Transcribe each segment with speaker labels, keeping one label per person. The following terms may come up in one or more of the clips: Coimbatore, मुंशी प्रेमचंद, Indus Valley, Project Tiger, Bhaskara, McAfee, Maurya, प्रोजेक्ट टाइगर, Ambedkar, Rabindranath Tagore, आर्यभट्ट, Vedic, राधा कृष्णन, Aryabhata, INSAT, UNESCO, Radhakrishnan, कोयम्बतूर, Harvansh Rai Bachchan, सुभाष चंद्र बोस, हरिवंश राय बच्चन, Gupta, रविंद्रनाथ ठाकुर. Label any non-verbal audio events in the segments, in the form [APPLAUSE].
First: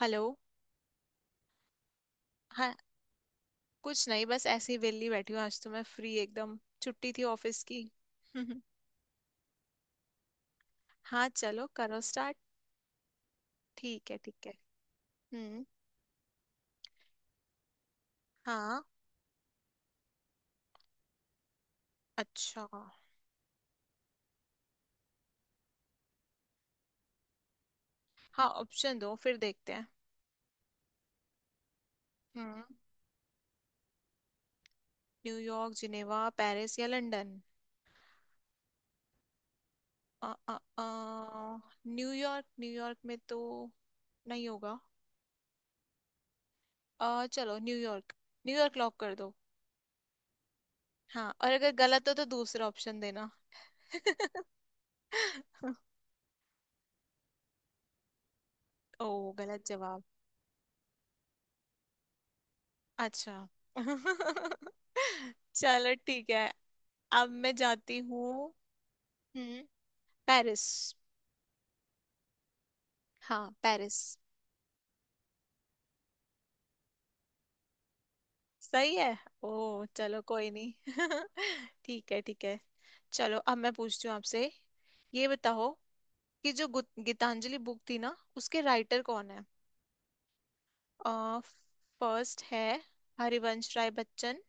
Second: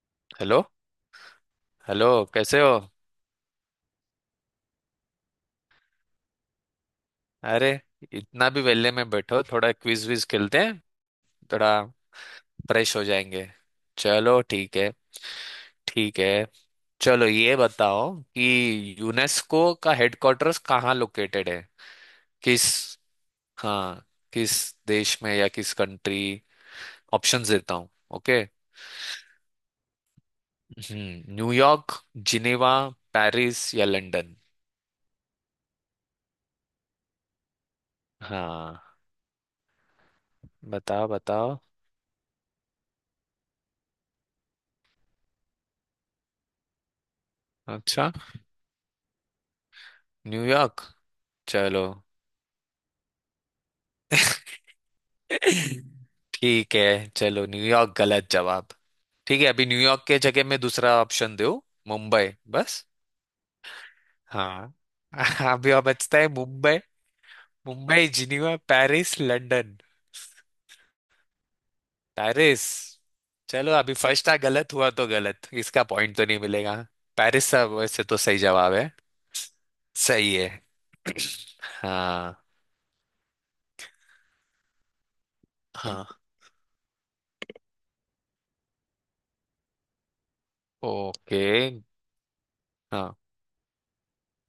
Speaker 1: Hello.
Speaker 2: Hello. Hello. कैसे हो?
Speaker 1: हाँ। कुछ नहीं, बस ऐसे ही वेली बैठी हूँ। आज तो मैं फ्री एकदम, छुट्टी थी ऑफिस की।
Speaker 2: अरे, इतना भी
Speaker 1: [LAUGHS]
Speaker 2: वेले में बैठो, थोड़ा क्विज विज खेलते हैं।
Speaker 1: हाँ चलो
Speaker 2: थोड़ा
Speaker 1: करो स्टार्ट।
Speaker 2: फ्रेश हो जाएंगे।
Speaker 1: ठीक है
Speaker 2: चलो,
Speaker 1: ठीक है।
Speaker 2: ठीक है।
Speaker 1: हम्म।
Speaker 2: ठीक है। चलो, ये बताओ
Speaker 1: हाँ।
Speaker 2: कि यूनेस्को का हेडक्वार्टर्स कहाँ लोकेटेड है? किस
Speaker 1: अच्छा।
Speaker 2: हाँ, किस देश में या किस कंट्री? ऑप्शंस देता हूँ। ओके।
Speaker 1: हाँ ऑप्शन दो फिर देखते हैं।
Speaker 2: न्यूयॉर्क,
Speaker 1: हम्म,
Speaker 2: जिनेवा, पेरिस या लंदन?
Speaker 1: न्यूयॉर्क जिनेवा पेरिस या लंदन।
Speaker 2: हाँ,
Speaker 1: अ अ अ
Speaker 2: बताओ बताओ।
Speaker 1: न्यूयॉर्क, न्यूयॉर्क में तो नहीं होगा। अ चलो
Speaker 2: अच्छा,
Speaker 1: न्यूयॉर्क। न्यूयॉर्क लॉक कर दो।
Speaker 2: न्यूयॉर्क।
Speaker 1: हाँ, और अगर
Speaker 2: चलो।
Speaker 1: गलत हो तो दूसरा ऑप्शन देना। [LAUGHS]
Speaker 2: [LAUGHS] [LAUGHS] ठीक है। चलो, न्यूयॉर्क गलत जवाब।
Speaker 1: ओ,
Speaker 2: ठीक है,
Speaker 1: गलत
Speaker 2: अभी
Speaker 1: जवाब।
Speaker 2: न्यूयॉर्क के जगह में दूसरा ऑप्शन दो। मुंबई। बस।
Speaker 1: अच्छा। [LAUGHS]
Speaker 2: हाँ। [LAUGHS] अभी और
Speaker 1: चलो
Speaker 2: बचता है।
Speaker 1: ठीक है।
Speaker 2: मुंबई
Speaker 1: अब मैं जाती
Speaker 2: मुंबई,
Speaker 1: हूँ।
Speaker 2: जिनीवा, पेरिस,
Speaker 1: हम्म,
Speaker 2: लंदन।
Speaker 1: पेरिस।
Speaker 2: पेरिस।
Speaker 1: हाँ
Speaker 2: चलो, अभी
Speaker 1: पेरिस।
Speaker 2: फर्स्ट था गलत, हुआ तो गलत, इसका पॉइंट तो नहीं मिलेगा। पेरिस सब वैसे तो सही जवाब है।
Speaker 1: सही है। ओ, चलो
Speaker 2: सही
Speaker 1: कोई
Speaker 2: है।
Speaker 1: नहीं। [LAUGHS] ठीक है
Speaker 2: हाँ।
Speaker 1: ठीक है। चलो अब मैं पूछती हूँ आपसे। ये बताओ
Speaker 2: हाँ।
Speaker 1: कि जो गीतांजलि बुक थी ना, उसके राइटर कौन है? आ,
Speaker 2: ओके।
Speaker 1: फर्स्ट है
Speaker 2: हाँ।
Speaker 1: हरिवंश राय बच्चन,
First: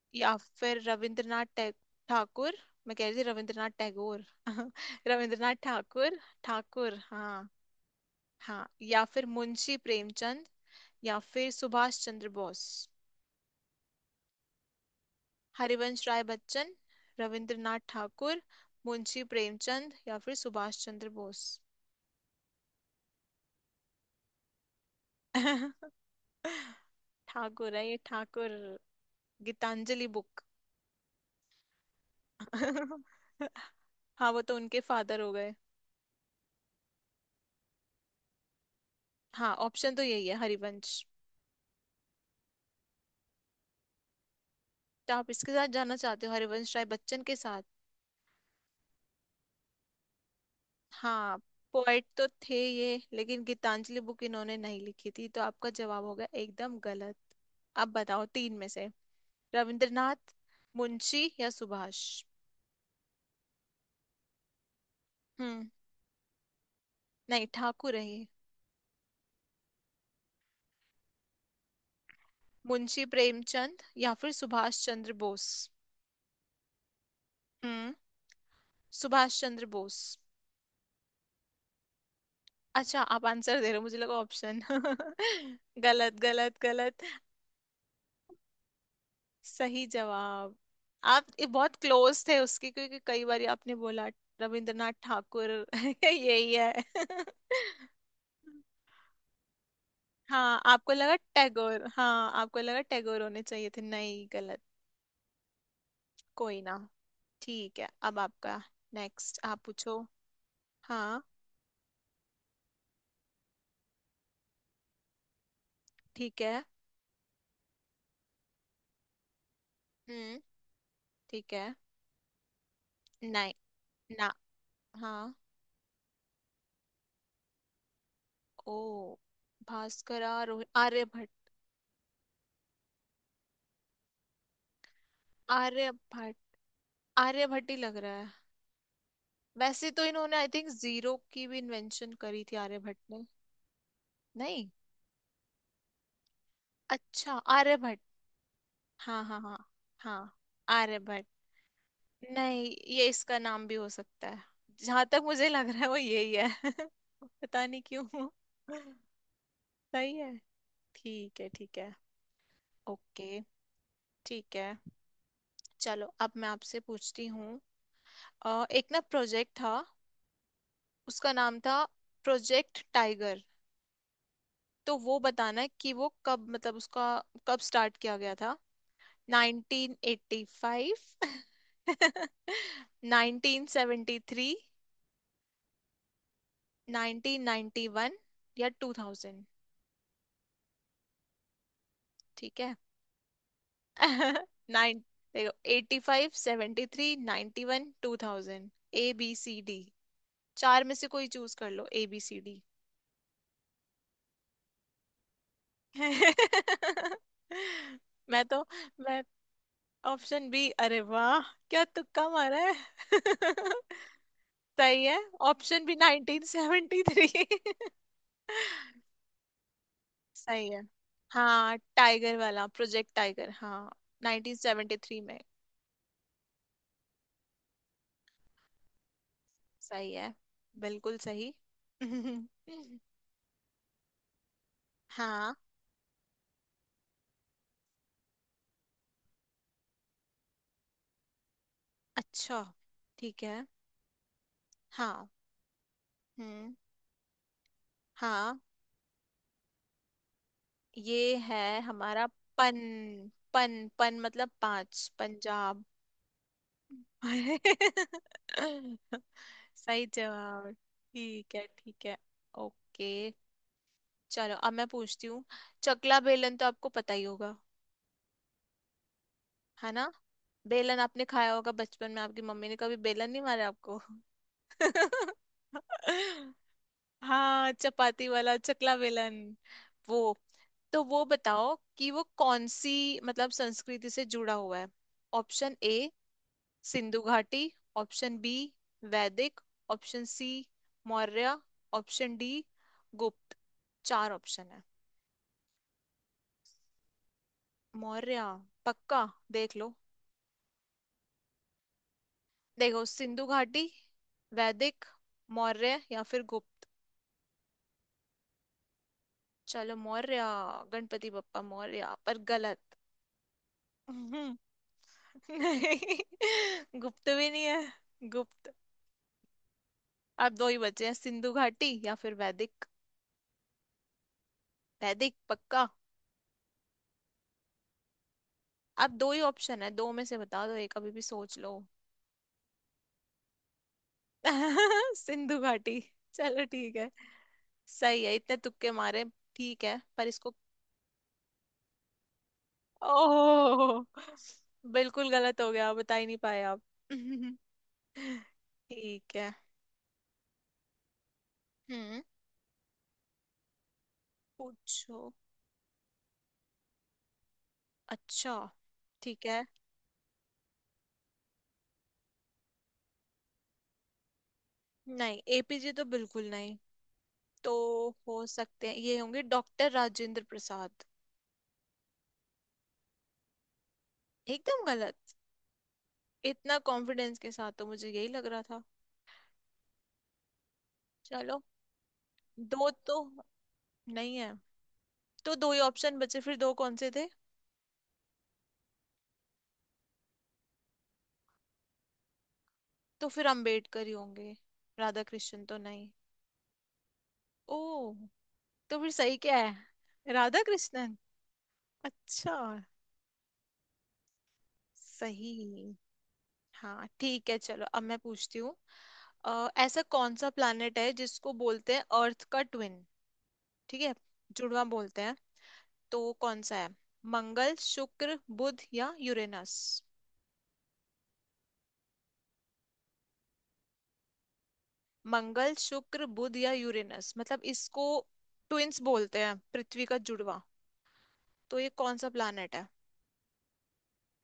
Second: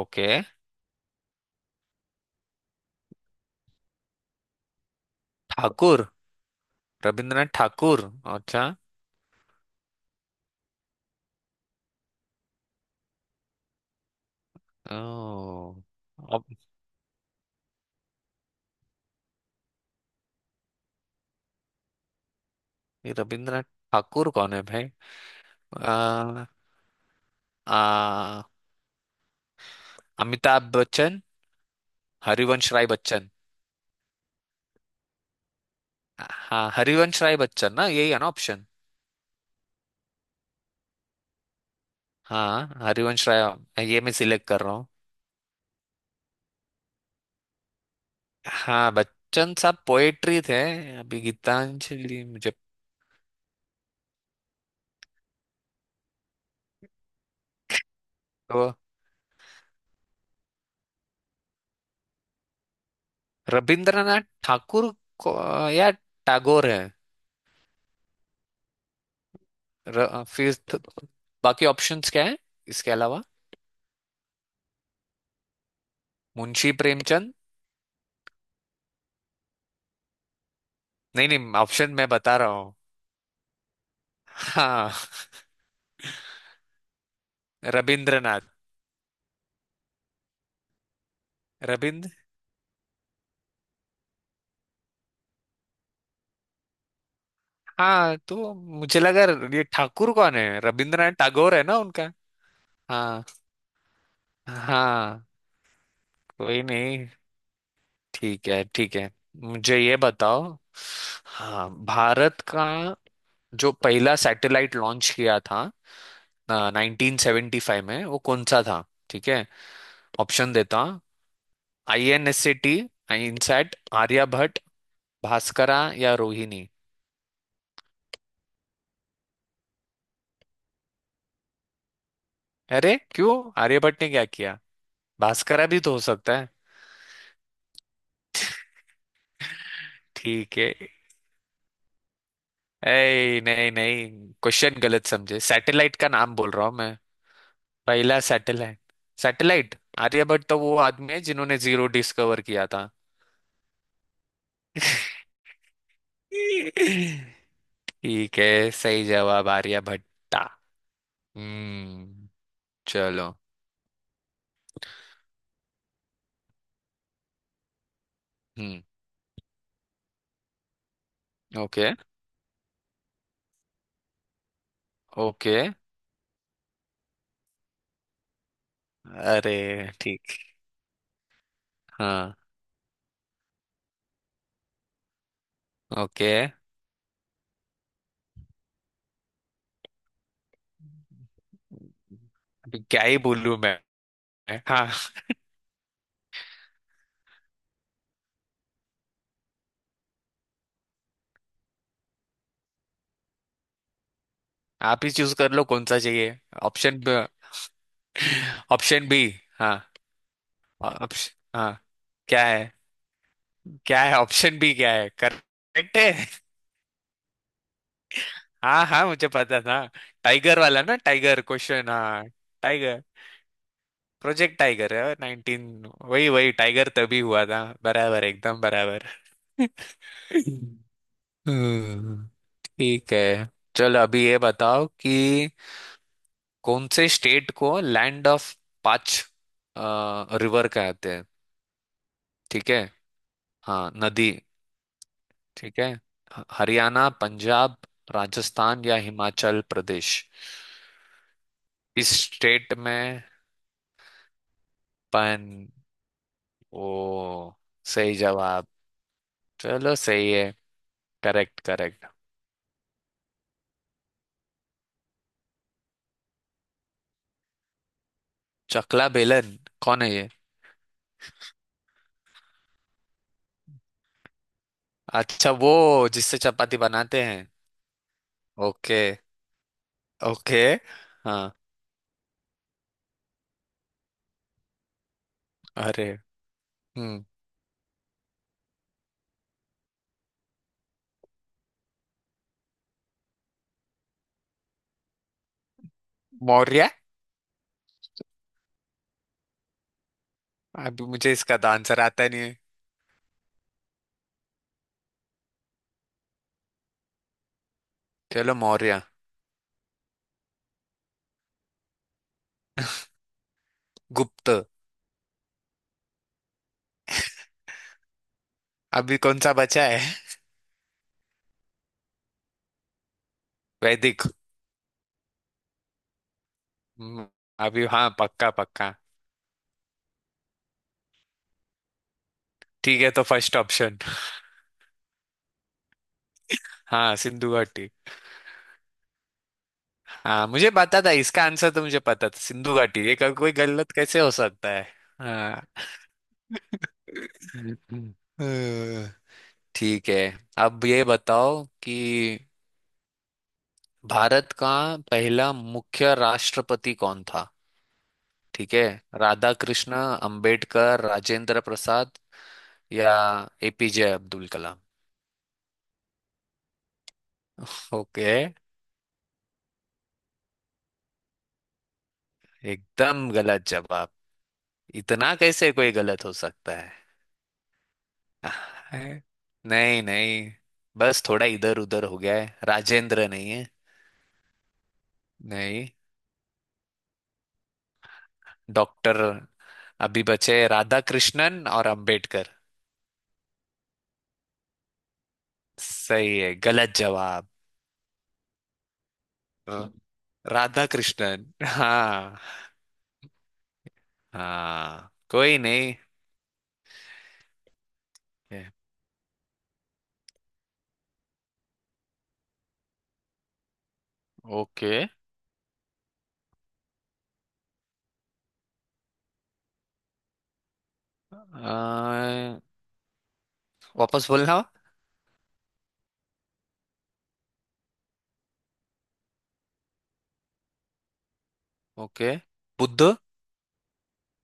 Speaker 2: ओके।
Speaker 1: या फिर रविंद्रनाथ टैग, ठाकुर। मैं कह रही थी रविंद्रनाथ टैगोर। [LAUGHS] रविंद्रनाथ
Speaker 2: ठाकुर?
Speaker 1: ठाकुर, ठाकुर
Speaker 2: रविंद्रनाथ
Speaker 1: हाँ।
Speaker 2: ठाकुर। अच्छा।
Speaker 1: हाँ, या फिर मुंशी प्रेमचंद, या फिर सुभाष चंद्र बोस।
Speaker 2: ओ,
Speaker 1: हरिवंश राय बच्चन, रविंद्रनाथ ठाकुर, मुंशी प्रेमचंद या फिर सुभाष चंद्र बोस।
Speaker 2: ये रविंद्रनाथ ठाकुर कौन है भाई?
Speaker 1: [LAUGHS]
Speaker 2: आ,
Speaker 1: ठाकुर है, ये
Speaker 2: आ,
Speaker 1: ठाकुर। गीतांजलि बुक।
Speaker 2: अमिताभ बच्चन, हरिवंश राय
Speaker 1: [LAUGHS]
Speaker 2: बच्चन।
Speaker 1: हाँ, वो तो उनके फादर हो गए।
Speaker 2: हाँ, हरिवंश राय बच्चन ना, यही है ना ऑप्शन?
Speaker 1: हाँ ऑप्शन तो यही है, हरिवंश।
Speaker 2: हाँ, हरिवंश राय ये मैं सिलेक्ट कर रहा हूँ।
Speaker 1: तो आप इसके साथ जाना चाहते हो, हरिवंश राय बच्चन के साथ?
Speaker 2: हाँ, बच्चन साहब पोएट्री थे। अभी
Speaker 1: हाँ, पोएट
Speaker 2: गीतांजलि
Speaker 1: तो
Speaker 2: मुझे,
Speaker 1: थे ये, लेकिन गीतांजलि बुक इन्होंने नहीं लिखी थी, तो आपका जवाब हो गया एकदम गलत। अब बताओ तीन में
Speaker 2: तो
Speaker 1: से, रविंद्रनाथ, मुंशी या सुभाष।
Speaker 2: रविंद्रनाथ ठाकुर को,
Speaker 1: हम्म।
Speaker 2: या टैगोर है?
Speaker 1: नहीं ठाकुर है ये।
Speaker 2: फिर तो बाकी ऑप्शंस क्या है? इसके
Speaker 1: मुंशी
Speaker 2: अलावा
Speaker 1: प्रेमचंद या फिर सुभाष चंद्र बोस।
Speaker 2: मुंशी प्रेमचंद।
Speaker 1: हम्म, सुभाष चंद्र बोस।
Speaker 2: नहीं नहीं, ऑप्शन मैं बता रहा हूँ।
Speaker 1: अच्छा, आप आंसर दे रहे हो? मुझे लगा ऑप्शन।
Speaker 2: हाँ,
Speaker 1: [LAUGHS] गलत गलत गलत।
Speaker 2: रविंद्रनाथ।
Speaker 1: सही जवाब। आप ये बहुत
Speaker 2: रविंद्र।
Speaker 1: क्लोज थे उसके, क्योंकि कई बार आपने बोला रविंद्रनाथ ठाकुर। [LAUGHS] यही है। [LAUGHS]
Speaker 2: हाँ, तो मुझे लगा ये ठाकुर कौन
Speaker 1: हाँ
Speaker 2: है,
Speaker 1: आपको
Speaker 2: रविंद्रनाथ
Speaker 1: लगा
Speaker 2: टैगोर है ना
Speaker 1: टैगोर,
Speaker 2: उनका।
Speaker 1: हाँ आपको लगा टैगोर
Speaker 2: हाँ।
Speaker 1: होने चाहिए थे, नहीं गलत।
Speaker 2: हाँ,
Speaker 1: कोई
Speaker 2: कोई
Speaker 1: ना।
Speaker 2: नहीं।
Speaker 1: ठीक है अब
Speaker 2: ठीक
Speaker 1: आपका
Speaker 2: है। ठीक है।
Speaker 1: नेक्स्ट आप
Speaker 2: मुझे ये
Speaker 1: पूछो।
Speaker 2: बताओ।
Speaker 1: हाँ।
Speaker 2: हाँ, भारत का जो पहला सैटेलाइट लॉन्च किया था
Speaker 1: ठीक है।
Speaker 2: 1975 में, वो कौन सा था? ठीक है,
Speaker 1: हम्म।
Speaker 2: ऑप्शन देता हूँ।
Speaker 1: ठीक है।
Speaker 2: INSCT,
Speaker 1: नहीं।
Speaker 2: इनसैट,
Speaker 1: ना।
Speaker 2: आर्यभट्ट,
Speaker 1: हाँ।
Speaker 2: भास्करा या रोहिणी?
Speaker 1: ओ। भास्कर, आर्य भट्ट।
Speaker 2: अरे क्यों? आर्यभट्ट ने क्या किया? भास्करा भी
Speaker 1: आर्य
Speaker 2: तो हो
Speaker 1: भट्ट।
Speaker 2: सकता है।
Speaker 1: आर्य भट्ट ही लग रहा। वैसे तो इन्होंने आई
Speaker 2: ठीक
Speaker 1: थिंक
Speaker 2: है।
Speaker 1: जीरो की भी इन्वेंशन करी थी आर्यभट्ट ने।
Speaker 2: ऐ, नहीं नहीं,
Speaker 1: नहीं।
Speaker 2: क्वेश्चन गलत समझे, सैटेलाइट का नाम बोल रहा हूँ मैं।
Speaker 1: अच्छा आर्यभट्ट।
Speaker 2: पहला सैटेलाइट।
Speaker 1: हाँ हाँ हाँ।
Speaker 2: सैटेलाइट।
Speaker 1: हाँ।
Speaker 2: आर्यभट्ट तो वो आदमी है
Speaker 1: आर्यभट्ट।
Speaker 2: जिन्होंने जीरो डिस्कवर
Speaker 1: नहीं
Speaker 2: किया था।
Speaker 1: ये इसका नाम भी हो सकता है। जहां तक
Speaker 2: [LAUGHS]
Speaker 1: मुझे लग रहा है वो यही है। [LAUGHS] पता नहीं क्यों।
Speaker 2: ठीक है, सही जवाब
Speaker 1: सही है।
Speaker 2: आर्यभट्टा।
Speaker 1: ठीक है ठीक है।
Speaker 2: हम्म। चलो।
Speaker 1: ओके ठीक है। चलो अब मैं आपसे पूछती हूँ।
Speaker 2: हम्म।
Speaker 1: एक ना प्रोजेक्ट था, उसका नाम था
Speaker 2: ओके।
Speaker 1: प्रोजेक्ट टाइगर। तो वो
Speaker 2: ओके।
Speaker 1: बताना है कि वो कब मतलब उसका कब स्टार्ट किया गया था।
Speaker 2: अरे
Speaker 1: नाइनटीन
Speaker 2: ठीक।
Speaker 1: एट्टी फाइव
Speaker 2: हाँ।
Speaker 1: [LAUGHS] 1973,
Speaker 2: ओके।
Speaker 1: 1991, या 2000। ठीक है।
Speaker 2: अभी क्या ही बोलूं मैं?
Speaker 1: [LAUGHS]
Speaker 2: हाँ,
Speaker 1: नाइन। देखो eighty five, seventy three, ninety one, two thousand. A B C D, चार में से कोई चूज कर लो, ए बी सी डी।
Speaker 2: आप ही चूज कर लो कौन सा चाहिए। ऑप्शन
Speaker 1: [LAUGHS] मैं तो
Speaker 2: ऑप्शन
Speaker 1: मैं
Speaker 2: बी। हाँ,
Speaker 1: ऑप्शन बी अरे वाह,
Speaker 2: ऑप्शन। हाँ।
Speaker 1: क्या तुक्का
Speaker 2: क्या
Speaker 1: मारा
Speaker 2: है?
Speaker 1: है। [LAUGHS]
Speaker 2: क्या है ऑप्शन भी? क्या
Speaker 1: सही
Speaker 2: है,
Speaker 1: है। ऑप्शन बी
Speaker 2: करेक्ट है?
Speaker 1: 1973। [LAUGHS]
Speaker 2: हाँ हाँ, मुझे पता था। टाइगर
Speaker 1: सही है।
Speaker 2: वाला ना, टाइगर
Speaker 1: हाँ
Speaker 2: क्वेश्चन हाँ।
Speaker 1: टाइगर वाला
Speaker 2: टाइगर।
Speaker 1: प्रोजेक्ट टाइगर हाँ
Speaker 2: प्रोजेक्ट टाइगर है,
Speaker 1: 1973 में।
Speaker 2: नाइनटीन वही वही, टाइगर तभी हुआ था बराबर, एकदम बराबर।
Speaker 1: सही
Speaker 2: [LAUGHS]
Speaker 1: है, बिल्कुल सही।
Speaker 2: हम्म,
Speaker 1: [LAUGHS]
Speaker 2: ठीक है। चलो, अभी ये बताओ कि
Speaker 1: हाँ।
Speaker 2: कौन से स्टेट को लैंड ऑफ पांच रिवर कहते हैं?
Speaker 1: अच्छा।
Speaker 2: ठीक है।
Speaker 1: ठीक है।
Speaker 2: हाँ, नदी।
Speaker 1: हाँ।
Speaker 2: ठीक है।
Speaker 1: हम्म।
Speaker 2: हरियाणा, पंजाब,
Speaker 1: हाँ
Speaker 2: राजस्थान या हिमाचल प्रदेश?
Speaker 1: ये है
Speaker 2: इस
Speaker 1: हमारा
Speaker 2: स्टेट
Speaker 1: पन,
Speaker 2: में
Speaker 1: पन पन मतलब पांच,
Speaker 2: पन।
Speaker 1: पंजाब।
Speaker 2: ओ,
Speaker 1: [LAUGHS]
Speaker 2: सही जवाब। चलो,
Speaker 1: सही
Speaker 2: सही है।
Speaker 1: जवाब।
Speaker 2: Correct correct.
Speaker 1: ठीक है ओके। चलो अब मैं पूछती हूँ। चकला बेलन तो आपको पता ही होगा,
Speaker 2: चकला बेलन?
Speaker 1: है
Speaker 2: कौन है
Speaker 1: ना?
Speaker 2: ये?
Speaker 1: बेलन आपने खाया होगा बचपन में, आपकी मम्मी ने कभी बेलन नहीं मारा आपको?
Speaker 2: अच्छा, वो जिससे
Speaker 1: [LAUGHS]
Speaker 2: चपाती बनाते हैं।
Speaker 1: हाँ चपाती वाला चकला
Speaker 2: ओके।
Speaker 1: बेलन, वो।
Speaker 2: ओके।
Speaker 1: तो वो
Speaker 2: हाँ,
Speaker 1: बताओ कि वो कौन सी मतलब संस्कृति से जुड़ा हुआ है। ऑप्शन
Speaker 2: अरे।
Speaker 1: ए सिंधु
Speaker 2: हम्म,
Speaker 1: घाटी, ऑप्शन बी वैदिक, option C Maurya, option D Gupta. चार ऑप्शन है।
Speaker 2: मौर्य।
Speaker 1: मौर्य? पक्का? देख लो।
Speaker 2: अभी मुझे इसका तो आंसर आता नहीं है।
Speaker 1: देखो सिंधु घाटी, वैदिक, मौर्य या फिर गुप्त।
Speaker 2: चलो मौर्य।
Speaker 1: चलो मौर्य। गणपति बप्पा मौर्य पर गलत।
Speaker 2: गुप्त।
Speaker 1: हम्म। नहीं गुप्त भी नहीं है गुप्त।
Speaker 2: अभी कौन सा बचा है?
Speaker 1: अब दो ही बचे हैं, सिंधु घाटी या फिर वैदिक।
Speaker 2: [LAUGHS] वैदिक।
Speaker 1: वैदिक पक्का?
Speaker 2: हम्म, अभी हाँ, पक्का पक्का।
Speaker 1: अब दो ही ऑप्शन है, दो में से बता दो एक, अभी भी सोच लो।
Speaker 2: ठीक है, तो फर्स्ट ऑप्शन।
Speaker 1: [LAUGHS] सिंधु घाटी, चलो ठीक है।
Speaker 2: हाँ, सिंधु घाटी।
Speaker 1: सही है, इतने तुक्के मारे। ठीक है पर
Speaker 2: हाँ,
Speaker 1: इसको,
Speaker 2: मुझे पता था इसका आंसर, तो मुझे पता था सिंधु घाटी ये, कोई गलत
Speaker 1: ओह,
Speaker 2: कैसे हो सकता है?
Speaker 1: बिल्कुल गलत
Speaker 2: हाँ।
Speaker 1: हो गया बता ही नहीं पाए आप।
Speaker 2: [LAUGHS]
Speaker 1: [LAUGHS]
Speaker 2: हम्म,
Speaker 1: ठीक है।
Speaker 2: ठीक है। अब ये बताओ कि
Speaker 1: हम्म।
Speaker 2: भारत का
Speaker 1: पूछो।
Speaker 2: पहला मुख्य राष्ट्रपति कौन था?
Speaker 1: अच्छा।
Speaker 2: ठीक है।
Speaker 1: ठीक
Speaker 2: राधा
Speaker 1: है।
Speaker 2: कृष्ण, अंबेडकर, राजेंद्र प्रसाद या APJ अब्दुल कलाम?
Speaker 1: नहीं एपीजे तो बिल्कुल नहीं। तो
Speaker 2: ओके।
Speaker 1: हो सकते हैं, ये होंगे डॉक्टर राजेंद्र प्रसाद।
Speaker 2: एकदम गलत जवाब।
Speaker 1: एकदम
Speaker 2: इतना
Speaker 1: गलत।
Speaker 2: कैसे कोई गलत हो सकता?
Speaker 1: इतना कॉन्फिडेंस के साथ तो मुझे यही लग रहा था।
Speaker 2: [LAUGHS] है? नहीं नहीं, बस थोड़ा
Speaker 1: चलो
Speaker 2: इधर उधर हो गया है,
Speaker 1: दो तो
Speaker 2: राजेंद्र नहीं है।
Speaker 1: नहीं है, तो दो ही
Speaker 2: नहीं,
Speaker 1: ऑप्शन बचे। फिर दो कौन से थे?
Speaker 2: डॉक्टर। अभी बचे राधा कृष्णन और अंबेडकर।
Speaker 1: तो फिर अंबेडकर ही होंगे, राधा कृष्ण तो नहीं।
Speaker 2: सही है, गलत जवाब।
Speaker 1: ओ, तो फिर सही क्या
Speaker 2: हाँ।
Speaker 1: है? राधा
Speaker 2: राधा
Speaker 1: कृष्णन?
Speaker 2: कृष्णन। हाँ।
Speaker 1: अच्छा।
Speaker 2: हाँ, कोई
Speaker 1: सही।
Speaker 2: नहीं
Speaker 1: हाँ ठीक है चलो अब मैं पूछती
Speaker 2: है।
Speaker 1: हूँ। ऐसा कौन सा प्लैनेट है जिसको बोलते हैं अर्थ का ट्विन? ठीक है, जुड़वा
Speaker 2: ओके।
Speaker 1: बोलते हैं। तो वो कौन सा है? मंगल, शुक्र, बुध या यूरेनस?
Speaker 2: वापस बोलना।
Speaker 1: मंगल शुक्र बुध या यूरेनस, मतलब इसको ट्विन्स बोलते हैं पृथ्वी का जुड़वा। तो ये कौन सा
Speaker 2: ओके।
Speaker 1: प्लैनेट है?
Speaker 2: बुद्ध।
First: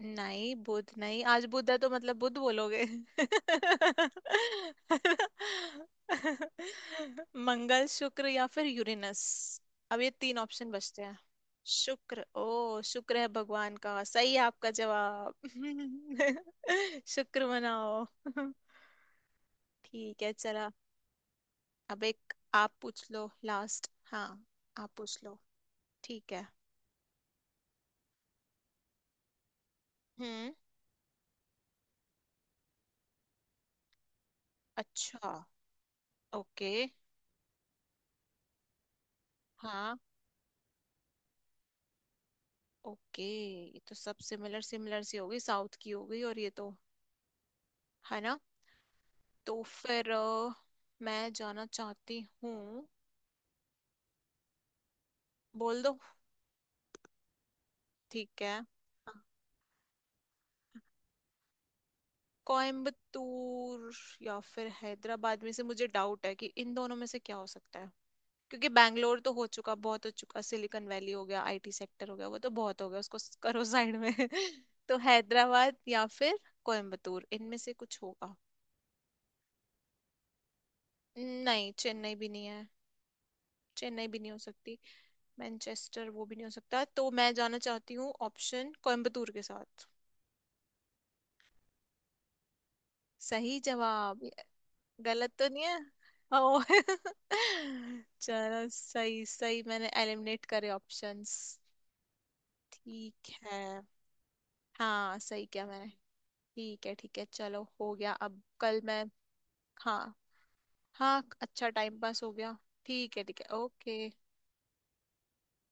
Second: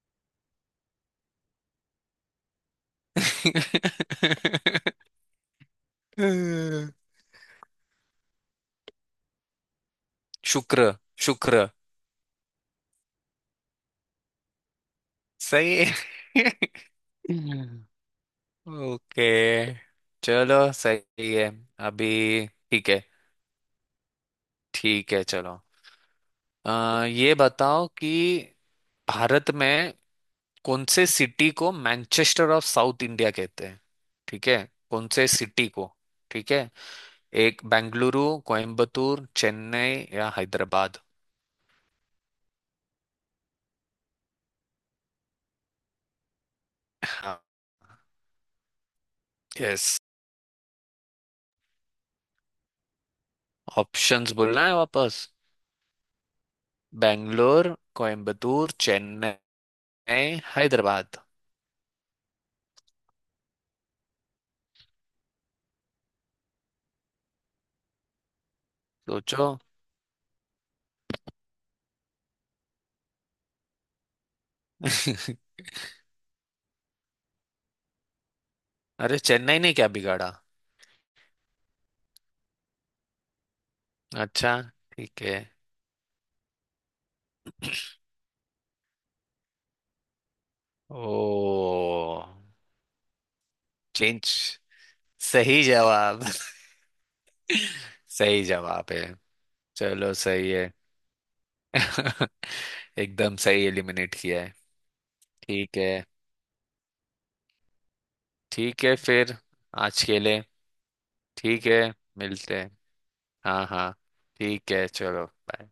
Speaker 1: नहीं बुध नहीं, आज बुध है तो मतलब बुध बोलोगे।
Speaker 2: [LAUGHS]
Speaker 1: [LAUGHS] मंगल, शुक्र या फिर यूरेनस। अब ये तीन ऑप्शन
Speaker 2: शुक्र।
Speaker 1: बचते हैं।
Speaker 2: शुक्र
Speaker 1: शुक्र? ओ शुक्र है भगवान का, सही है आपका जवाब।
Speaker 2: सही है।
Speaker 1: [LAUGHS] शुक्र
Speaker 2: [LAUGHS]
Speaker 1: मनाओ। [LAUGHS]
Speaker 2: ओके।
Speaker 1: ठीक है चला।
Speaker 2: चलो सही है।
Speaker 1: अब एक
Speaker 2: अभी
Speaker 1: आप
Speaker 2: ठीक है।
Speaker 1: पूछ लो लास्ट, हाँ आप
Speaker 2: ठीक
Speaker 1: पूछ
Speaker 2: है,
Speaker 1: लो।
Speaker 2: चलो।
Speaker 1: ठीक है।
Speaker 2: ये बताओ कि भारत में
Speaker 1: हम्म।
Speaker 2: कौन से सिटी को मैनचेस्टर ऑफ साउथ इंडिया कहते हैं? ठीक है। कौन से
Speaker 1: अच्छा।
Speaker 2: सिटी को? ठीक
Speaker 1: ओके।
Speaker 2: है। एक, बेंगलुरु, कोयम्बतूर,
Speaker 1: हाँ।
Speaker 2: चेन्नई या हैदराबाद?
Speaker 1: ओके। ये तो सब सिमिलर सिमिलर सी हो गई, साउथ की हो गई, और ये तो।
Speaker 2: हाँ।
Speaker 1: है ना। तो
Speaker 2: यस,
Speaker 1: फिर मैं जाना चाहती हूँ।
Speaker 2: ऑप्शंस बोलना है वापस।
Speaker 1: बोल दो।
Speaker 2: बेंगलोर,
Speaker 1: ठीक है।
Speaker 2: कोयम्बतूर, चेन्नई, हैदराबाद।
Speaker 1: कोयम्बतूर या फिर हैदराबाद में से, मुझे डाउट है कि इन दोनों में से क्या हो सकता है। क्योंकि बैंगलोर तो हो
Speaker 2: सोचो।
Speaker 1: चुका, बहुत हो चुका, सिलिकॉन वैली हो गया, आईटी सेक्टर हो गया, वो तो बहुत हो गया, उसको करो साइड में। [LAUGHS] तो
Speaker 2: [LAUGHS]
Speaker 1: हैदराबाद या फिर कोयम्बतूर, इनमें से कुछ होगा।
Speaker 2: अरे, चेन्नई ने क्या बिगाड़ा?
Speaker 1: नहीं, चेन्नई भी नहीं है। चेन्नई भी नहीं हो
Speaker 2: अच्छा,
Speaker 1: सकती।
Speaker 2: ठीक है।
Speaker 1: मैनचेस्टर वो भी नहीं हो सकता, तो मैं जाना चाहती हूँ ऑप्शन कोयम्बतूर के साथ।
Speaker 2: ओ,
Speaker 1: सही
Speaker 2: चिंच।
Speaker 1: जवाब? गलत तो
Speaker 2: सही
Speaker 1: नहीं है?
Speaker 2: जवाब।
Speaker 1: ओ।
Speaker 2: [LAUGHS]
Speaker 1: [LAUGHS]
Speaker 2: सही
Speaker 1: चलो
Speaker 2: जवाब है।
Speaker 1: सही, सही। मैंने
Speaker 2: चलो
Speaker 1: एलिमिनेट
Speaker 2: सही
Speaker 1: करे
Speaker 2: है।
Speaker 1: ऑप्शंस।
Speaker 2: [LAUGHS] एकदम
Speaker 1: ठीक है।
Speaker 2: सही एलिमिनेट किया है।
Speaker 1: हाँ सही किया
Speaker 2: ठीक
Speaker 1: मैंने।
Speaker 2: है।
Speaker 1: ठीक है चलो हो गया अब कल
Speaker 2: ठीक है
Speaker 1: मैं।
Speaker 2: फिर,
Speaker 1: हाँ।
Speaker 2: आज के लिए
Speaker 1: हाँ,
Speaker 2: ठीक
Speaker 1: अच्छा
Speaker 2: है,
Speaker 1: टाइम पास हो गया।
Speaker 2: मिलते हैं।
Speaker 1: ठीक है
Speaker 2: हाँ हाँ,
Speaker 1: ओके।
Speaker 2: ठीक है, चलो बाय।